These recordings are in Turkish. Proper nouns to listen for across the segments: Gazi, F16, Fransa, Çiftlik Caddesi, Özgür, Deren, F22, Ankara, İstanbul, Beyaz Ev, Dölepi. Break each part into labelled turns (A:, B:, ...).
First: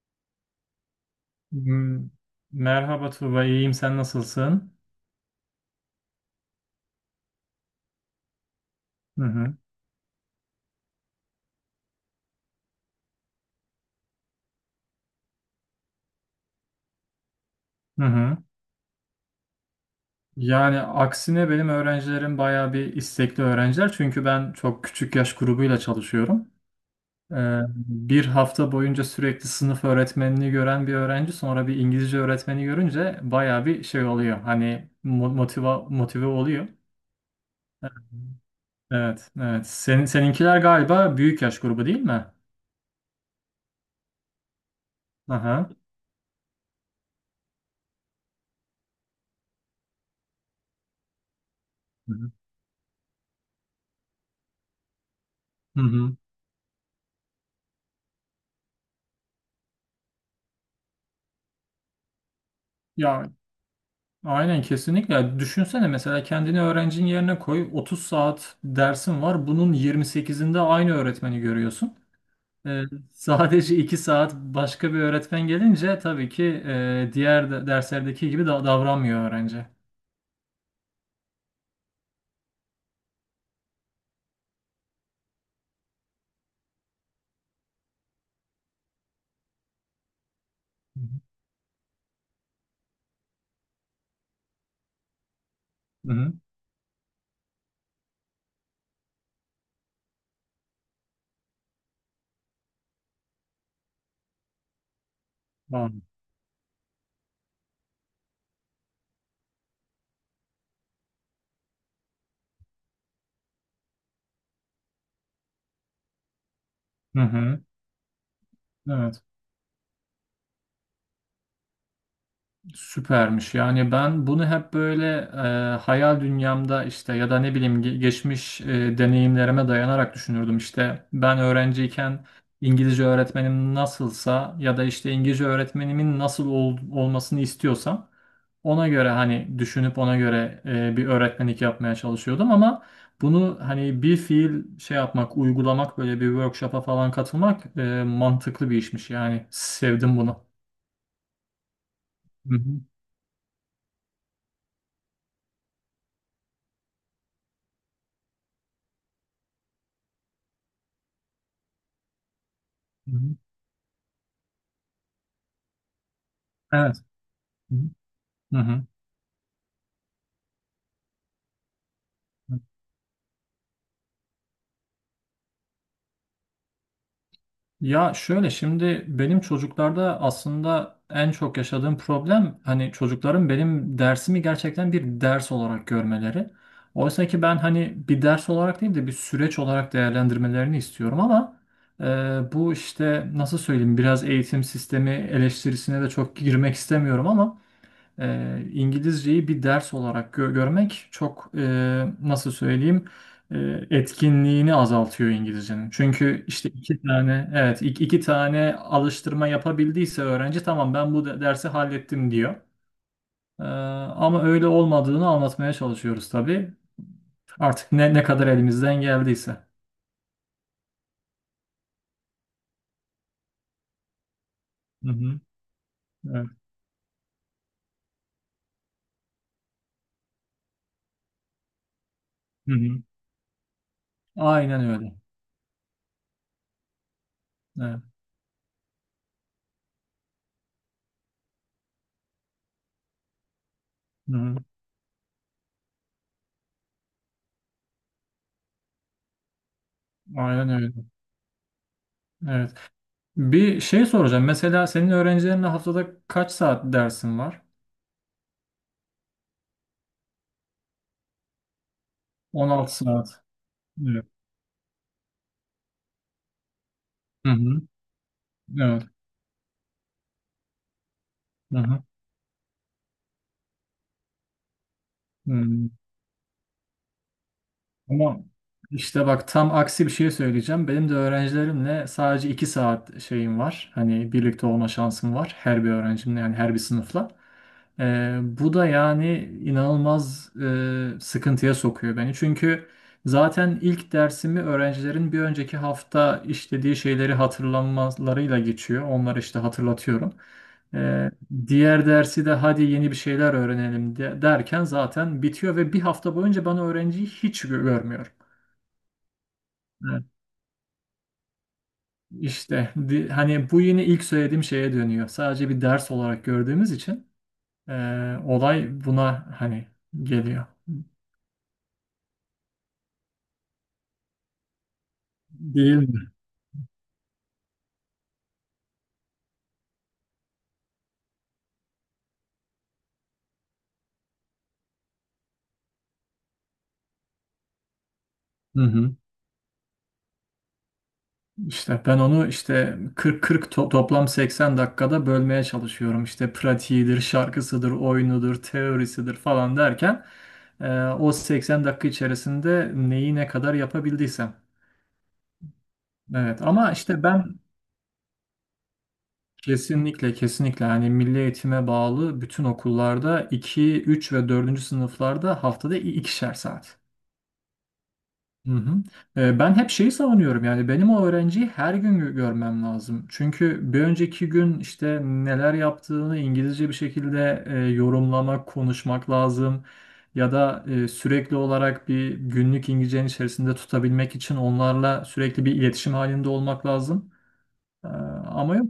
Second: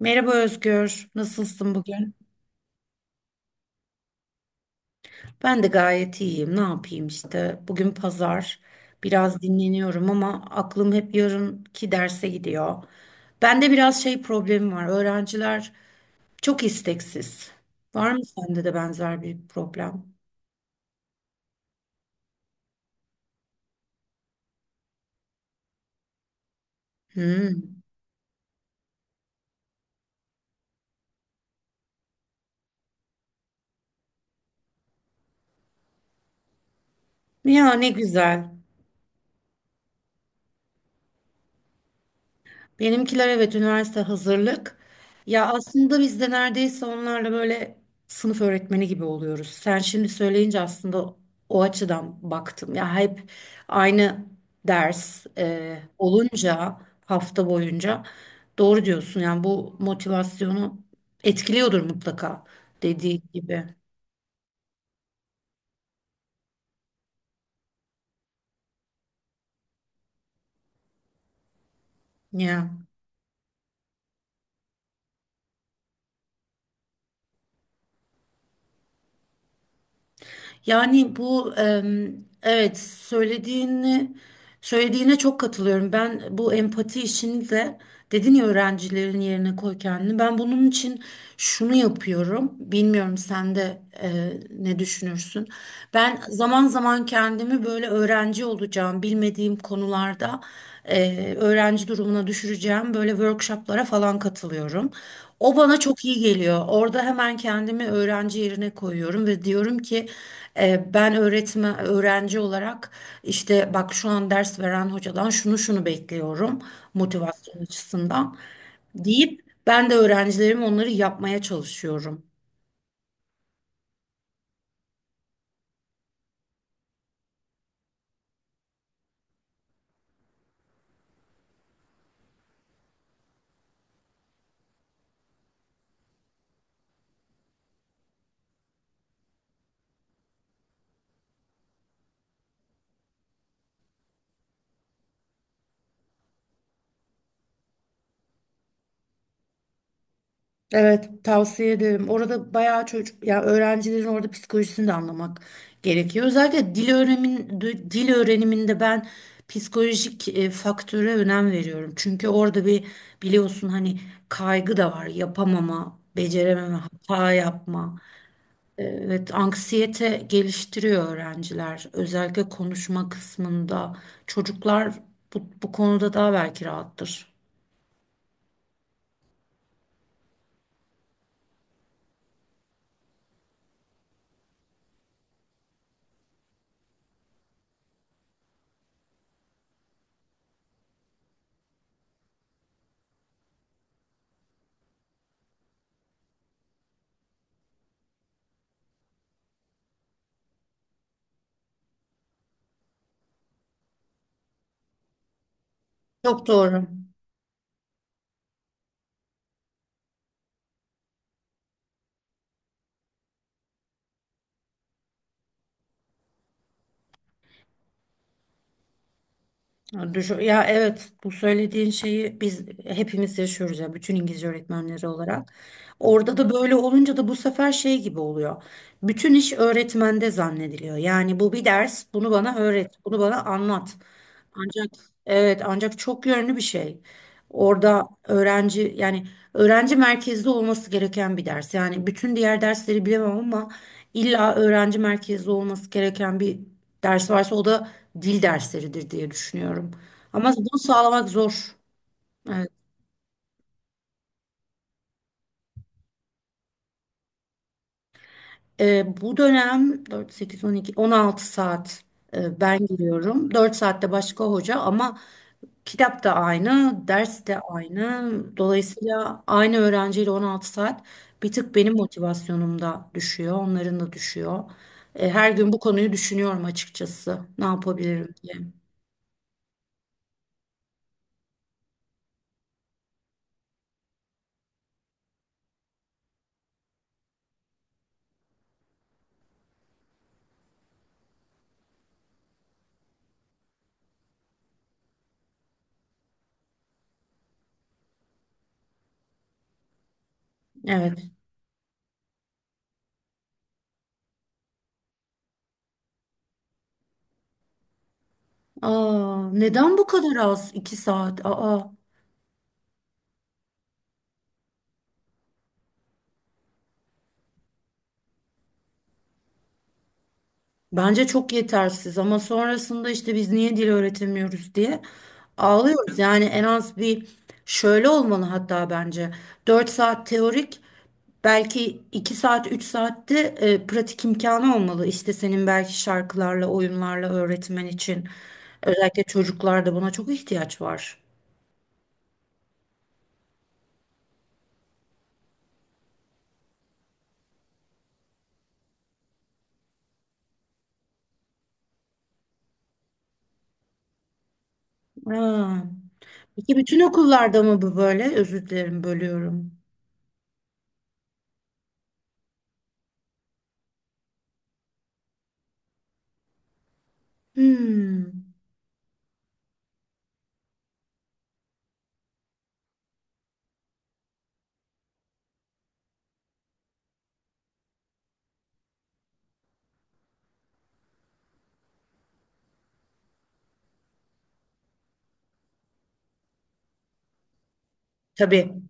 A: Merhaba Özgür, nasılsın
B: M-
A: bugün?
B: Merhaba Tuğba, iyiyim. Sen nasılsın?
A: Ben de gayet iyiyim. Ne yapayım işte? Bugün pazar.
B: Hı
A: Biraz
B: hı.
A: dinleniyorum ama aklım hep yarınki derse gidiyor. Bende biraz şey problemi var. Öğrenciler çok isteksiz.
B: Hı
A: Var mı
B: hı.
A: sende de benzer bir problem?
B: Yani aksine benim öğrencilerim bayağı bir istekli öğrenciler. Çünkü ben çok küçük yaş grubuyla çalışıyorum.
A: Hmm.
B: Bir hafta boyunca sürekli sınıf öğretmenini gören bir öğrenci sonra bir İngilizce öğretmeni görünce bayağı bir şey oluyor. Hani mo- motiva motive oluyor.
A: Ya ne güzel.
B: Evet, evet. Seninkiler galiba büyük yaş grubu, değil mi?
A: Benimkiler, evet, üniversite hazırlık. Ya
B: Aha.
A: aslında biz de neredeyse onlarla böyle sınıf öğretmeni gibi oluyoruz. Sen şimdi söyleyince aslında o
B: Hı
A: açıdan
B: hı.
A: baktım. Ya hep aynı ders
B: Hı hı.
A: olunca hafta boyunca doğru diyorsun. Yani bu motivasyonu etkiliyordur mutlaka dediğin
B: Ya,
A: gibi.
B: aynen kesinlikle. Ya, düşünsene mesela kendini öğrencinin yerine koy. 30 saat dersin var. Bunun 28'inde aynı öğretmeni görüyorsun.
A: Ya.
B: Ee, sadece 2 saat başka bir öğretmen gelince tabii ki, diğer derslerdeki gibi davranmıyor öğrenci.
A: Yani bu, evet, söylediğine çok katılıyorum. Ben bu empati işini de dedin ya öğrencilerin yerine koy kendini. Ben bunun için şunu yapıyorum. Bilmiyorum sen de ne düşünürsün.
B: Hı
A: Ben
B: hı.
A: zaman zaman kendimi böyle öğrenci olacağım bilmediğim konularda öğrenci durumuna düşüreceğim böyle workshoplara falan katılıyorum. O
B: Hı hı.
A: bana
B: Anladım.
A: çok iyi geliyor. Orada hemen kendimi öğrenci yerine koyuyorum ve diyorum ki ben öğretmen öğrenci olarak işte bak şu an ders veren hocadan şunu şunu bekliyorum
B: Hı
A: motivasyon
B: hı.
A: açısından
B: Evet.
A: deyip ben de öğrencilerim onları yapmaya çalışıyorum.
B: Süpermiş. Yani ben bunu hep böyle hayal dünyamda işte ya da ne bileyim geçmiş deneyimlerime dayanarak düşünürdüm. İşte ben öğrenciyken İngilizce öğretmenim nasılsa ya da işte İngilizce öğretmenimin nasıl olmasını istiyorsam ona göre hani düşünüp ona göre bir öğretmenlik yapmaya çalışıyordum ama bunu hani bir fiil şey yapmak, uygulamak, böyle bir workshop'a falan katılmak mantıklı bir işmiş. Yani sevdim bunu.
A: Evet, tavsiye ederim. Orada
B: Hı hı,
A: bayağı çocuk, yani öğrencilerin orada psikolojisini de anlamak gerekiyor. Özellikle dil öğrenin, dil öğreniminde ben psikolojik faktöre önem veriyorum. Çünkü orada bir
B: hı hı.
A: biliyorsun hani kaygı da var, yapamama, becerememe,
B: Evet.
A: hata yapma.
B: Hı hı.
A: Evet, anksiyete geliştiriyor öğrenciler. Özellikle konuşma kısmında çocuklar bu konuda daha belki rahattır.
B: Ya, şöyle, şimdi benim çocuklarda aslında en çok yaşadığım problem hani çocukların benim dersimi gerçekten bir ders olarak görmeleri. Oysa ki ben hani bir ders olarak değil de bir süreç olarak değerlendirmelerini istiyorum ama bu işte nasıl söyleyeyim, biraz eğitim sistemi eleştirisine de çok girmek istemiyorum ama İngilizceyi bir ders olarak görmek çok nasıl söyleyeyim, e, etkinliğini azaltıyor İngilizcenin. Çünkü
A: Çok
B: işte
A: doğru.
B: iki tane, evet, iki tane alıştırma yapabildiyse öğrenci, tamam ben bu dersi hallettim diyor. E, Ama öyle olmadığını anlatmaya çalışıyoruz tabii. Artık ne kadar elimizden geldiyse.
A: Ya evet, bu söylediğin şeyi biz hepimiz yaşıyoruz ya, bütün İngilizce öğretmenleri
B: Hı hı.
A: olarak. Orada
B: Evet.
A: da böyle olunca da bu sefer şey gibi oluyor. Bütün iş öğretmende zannediliyor. Yani bu bir ders, bunu bana
B: Hı
A: öğret,
B: hı.
A: bunu bana anlat.
B: Aynen
A: Ancak
B: öyle.
A: evet, ancak çok yönlü bir şey.
B: Evet.
A: Orada öğrenci, yani öğrenci merkezli olması gereken bir ders. Yani bütün diğer dersleri bilemem ama
B: Hı
A: illa
B: hı.
A: öğrenci merkezli olması gereken bir ders varsa, o da dil dersleridir diye düşünüyorum. Ama
B: Aynen
A: bunu
B: öyle.
A: sağlamak zor. Evet.
B: Evet. Bir şey soracağım. Mesela senin öğrencilerinle haftada kaç saat dersin var?
A: Bu dönem 4, 8, 12, 16 saat
B: On
A: ben
B: altı saat.
A: giriyorum. 4 saatte
B: Evet.
A: başka hoca ama kitap da aynı, ders
B: Hı
A: de
B: hı.
A: aynı.
B: Evet.
A: Dolayısıyla aynı öğrenciyle 16 saat, bir tık
B: Hı
A: benim
B: hı.
A: motivasyonum da düşüyor, onların da düşüyor. Her gün bu
B: Hı.
A: konuyu düşünüyorum açıkçası. Ne yapabilirim
B: Ama
A: diye.
B: işte bak, tam aksi bir şey söyleyeceğim. Benim de öğrencilerimle sadece iki saat şeyim var. Hani birlikte olma şansım var. Her bir öğrencimle, yani her bir sınıfla. Bu da yani inanılmaz sıkıntıya sokuyor beni. Çünkü zaten ilk dersimi öğrencilerin bir önceki hafta işlediği şeyleri hatırlamalarıyla geçiyor. Onları işte hatırlatıyorum. Ee,
A: Evet.
B: Diğer dersi de hadi yeni bir şeyler öğrenelim derken zaten bitiyor ve bir hafta boyunca ben öğrenciyi hiç görmüyorum.
A: Aa, neden bu
B: Evet.
A: kadar az? 2 saat. Aa.
B: İşte hani bu yine ilk söylediğim şeye dönüyor. Sadece bir ders olarak gördüğümüz için e, olay buna hani geliyor.
A: Bence çok yetersiz ama sonrasında işte biz niye dil öğretemiyoruz diye
B: Değil
A: ağlıyoruz.
B: mi?
A: Yani en az bir, şöyle olmalı hatta bence: 4 saat teorik, belki 2 saat 3 saatte pratik imkanı olmalı. İşte senin belki şarkılarla oyunlarla öğretmen için,
B: Hı hı.
A: özellikle çocuklarda buna çok ihtiyaç var.
B: İşte ben onu işte 40-40, toplam 80 dakikada bölmeye çalışıyorum. İşte pratiğidir, şarkısıdır, oyunudur, teorisidir falan derken o 80 dakika içerisinde neyi ne kadar yapabildiysem.
A: Aa,
B: Evet
A: peki
B: ama
A: bütün
B: işte ben,
A: okullarda mı bu böyle? Özür dilerim, bölüyorum.
B: kesinlikle kesinlikle hani milli eğitime bağlı bütün okullarda 2, 3 ve dördüncü sınıflarda haftada ikişer saat.
A: Hmm.
B: Hı hı. Ben hep şeyi savunuyorum, yani benim o öğrenciyi her gün görmem lazım. Çünkü bir önceki gün işte neler yaptığını İngilizce bir şekilde yorumlamak, konuşmak lazım. Ya da sürekli olarak bir günlük İngilizcenin içerisinde tutabilmek için onlarla sürekli bir iletişim halinde olmak lazım. Ama
A: Tabii.
B: yok.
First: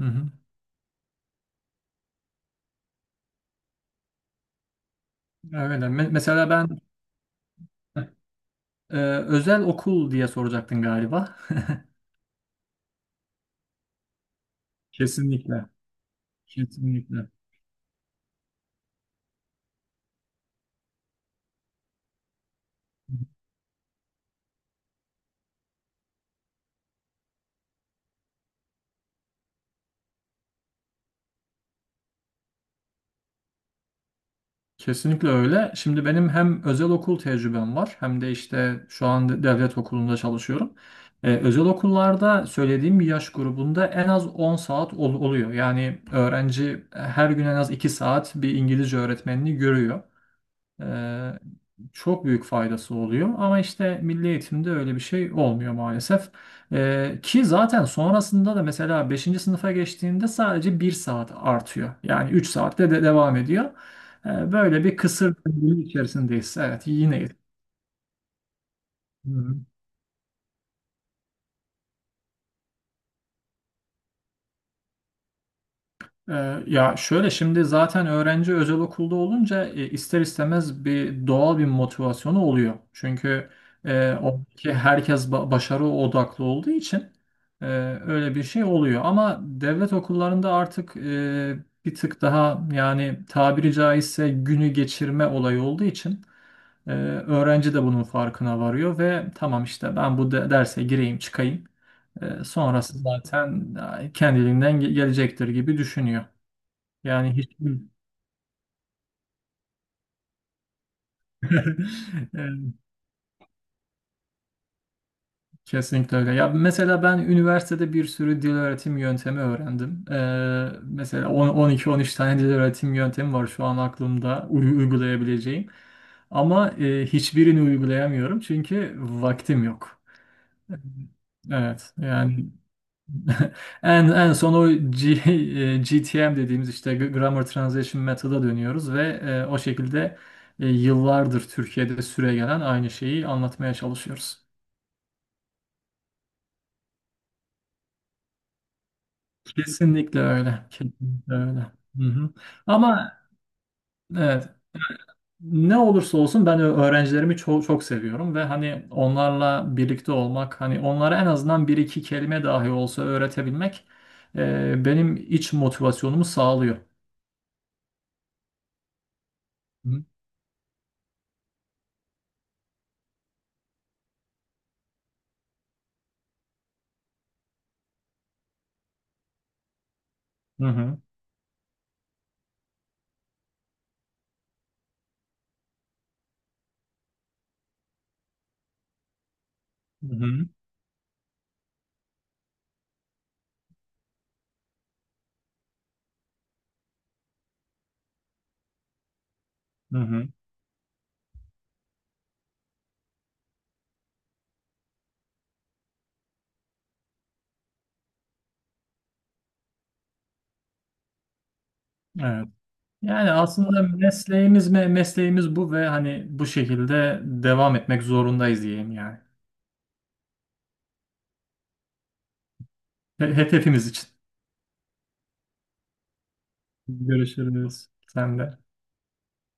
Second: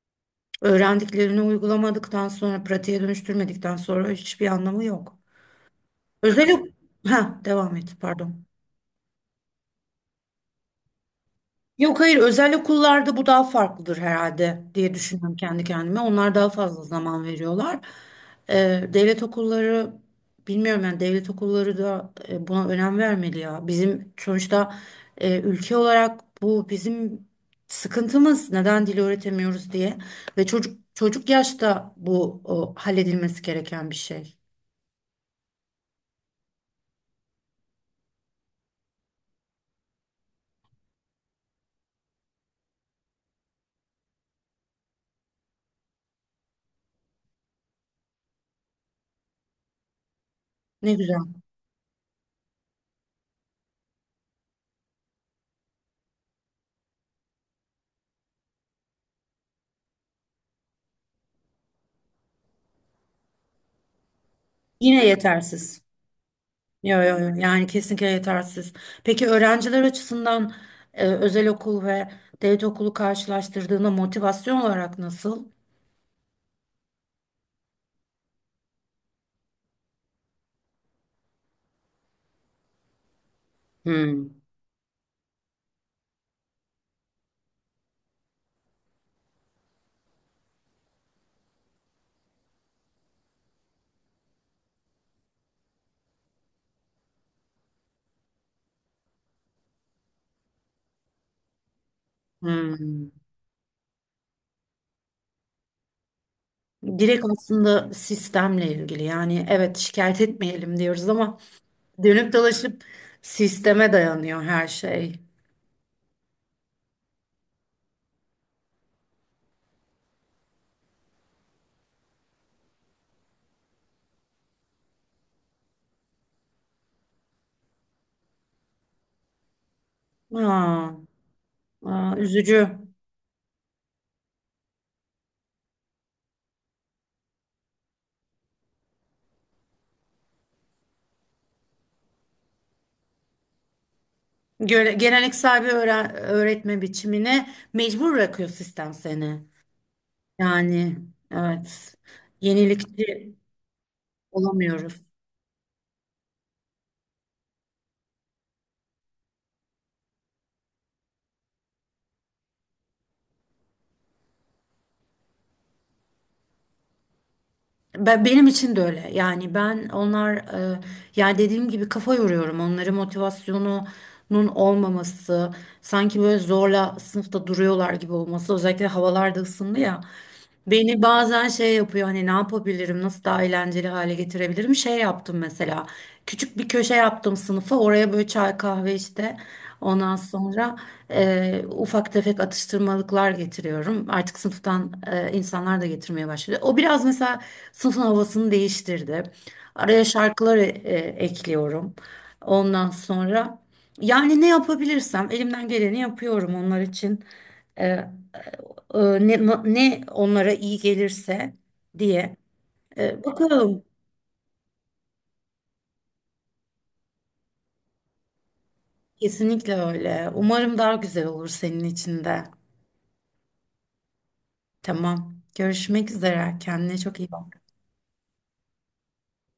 B: Hı hı.
A: Öğrendiklerini uygulamadıktan sonra, pratiğe dönüştürmedikten sonra hiçbir anlamı yok.
B: Öyle. Mesela
A: Özel ok-
B: ben,
A: ha, devam et, pardon.
B: özel okul diye soracaktın galiba.
A: Yok, hayır, özel okullarda bu daha farklıdır herhalde diye düşünüyorum kendi
B: Kesinlikle.
A: kendime. Onlar daha fazla zaman
B: Kesinlikle.
A: veriyorlar. Devlet okulları bilmiyorum, yani devlet okulları da buna önem vermeli ya. Bizim sonuçta ülke olarak bu bizim sıkıntımız, neden dil öğretemiyoruz diye, ve çocuk çocuk yaşta bu halledilmesi gereken bir şey.
B: Kesinlikle öyle. Şimdi benim hem özel okul tecrübem var hem de işte şu an devlet okulunda çalışıyorum. Özel okullarda söylediğim yaş grubunda en az 10 saat oluyor. Yani öğrenci her gün en az 2 saat bir İngilizce öğretmenini görüyor.
A: Ne güzel.
B: E, Çok büyük faydası oluyor ama işte milli eğitimde öyle bir şey olmuyor maalesef. Ki zaten sonrasında da mesela beşinci sınıfa geçtiğinde sadece bir saat artıyor. Yani 3 saatte de devam ediyor. Böyle bir
A: Yine
B: kısır döngünün
A: yetersiz.
B: içerisindeyiz. Evet,
A: Yo, yo,
B: yine.
A: yo. Yani kesinlikle yetersiz. Peki
B: Hı.
A: öğrenciler açısından özel okul ve devlet okulu karşılaştırdığında motivasyon olarak nasıl?
B: Ya, şöyle, şimdi zaten öğrenci özel okulda olunca ister istemez bir doğal bir motivasyonu oluyor. Çünkü
A: Hmm.
B: oradaki herkes başarı odaklı olduğu için e, öyle bir şey oluyor. Ama devlet okullarında artık bir tık daha, yani tabiri caizse günü geçirme olayı olduğu için öğrenci de bunun farkına varıyor ve tamam işte ben bu derse gireyim çıkayım. Sonrası
A: Hmm.
B: zaten kendiliğinden gelecektir gibi düşünüyor.
A: Direkt
B: Yani hiç.
A: aslında sistemle ilgili. Yani evet, şikayet etmeyelim diyoruz ama dönüp
B: Evet,
A: dolaşıp sisteme dayanıyor her şey.
B: kesinlikle öyle. Ya, mesela ben üniversitede bir sürü dil öğretim yöntemi öğrendim. Mesela 12-13 tane dil öğretim yöntemi var şu an aklımda uygulayabileceğim. Ama hiçbirini uygulayamıyorum çünkü vaktim yok.
A: Aa,
B: Evet,
A: aa,
B: yani.
A: üzücü.
B: En son o GTM dediğimiz işte Grammar Translation Method'a dönüyoruz ve o şekilde yıllardır Türkiye'de süregelen aynı şeyi anlatmaya çalışıyoruz.
A: Geleneksel bir öğretme biçimine mecbur bırakıyor sistem seni.
B: Kesinlikle öyle.
A: Yani
B: Kesinlikle öyle.
A: evet.
B: Hı hı. Ama
A: Yenilikçi
B: evet,
A: olamıyoruz.
B: ne olursa olsun ben öğrencilerimi çok çok seviyorum ve hani onlarla birlikte olmak, hani onlara en azından bir iki kelime dahi olsa öğretebilmek benim iç motivasyonumu sağlıyor.
A: Benim için de öyle. Yani ben
B: Hı
A: onlar e, yani dediğim gibi kafa yoruyorum. Onların motivasyonunun olmaması, sanki böyle zorla sınıfta duruyorlar gibi olması. Özellikle havalar da ısındı ya.
B: hı. Hı
A: Beni
B: hı.
A: bazen şey yapıyor, hani ne yapabilirim, nasıl daha eğlenceli hale getirebilirim. Şey yaptım mesela, küçük bir köşe yaptım sınıfa, oraya böyle çay kahve işte.
B: Hı
A: Ondan
B: hı.
A: sonra ufak tefek atıştırmalıklar getiriyorum artık sınıftan. E, insanlar da getirmeye başladı, o biraz mesela sınıfın havasını değiştirdi.
B: Hı
A: Araya
B: hı.
A: şarkılar ekliyorum. Ondan sonra yani ne yapabilirsem elimden geleni yapıyorum onlar için, e, ne onlara iyi gelirse diye.
B: Evet. Yani aslında
A: Bakalım.
B: mesleğimiz bu ve hani bu şekilde devam etmek zorundayız diyeyim yani.
A: Kesinlikle öyle. Umarım daha güzel olur senin için de.
B: Hepimiz için.
A: Tamam. Görüşmek üzere. Kendine çok iyi bak.
B: Görüşürüz. Sen de.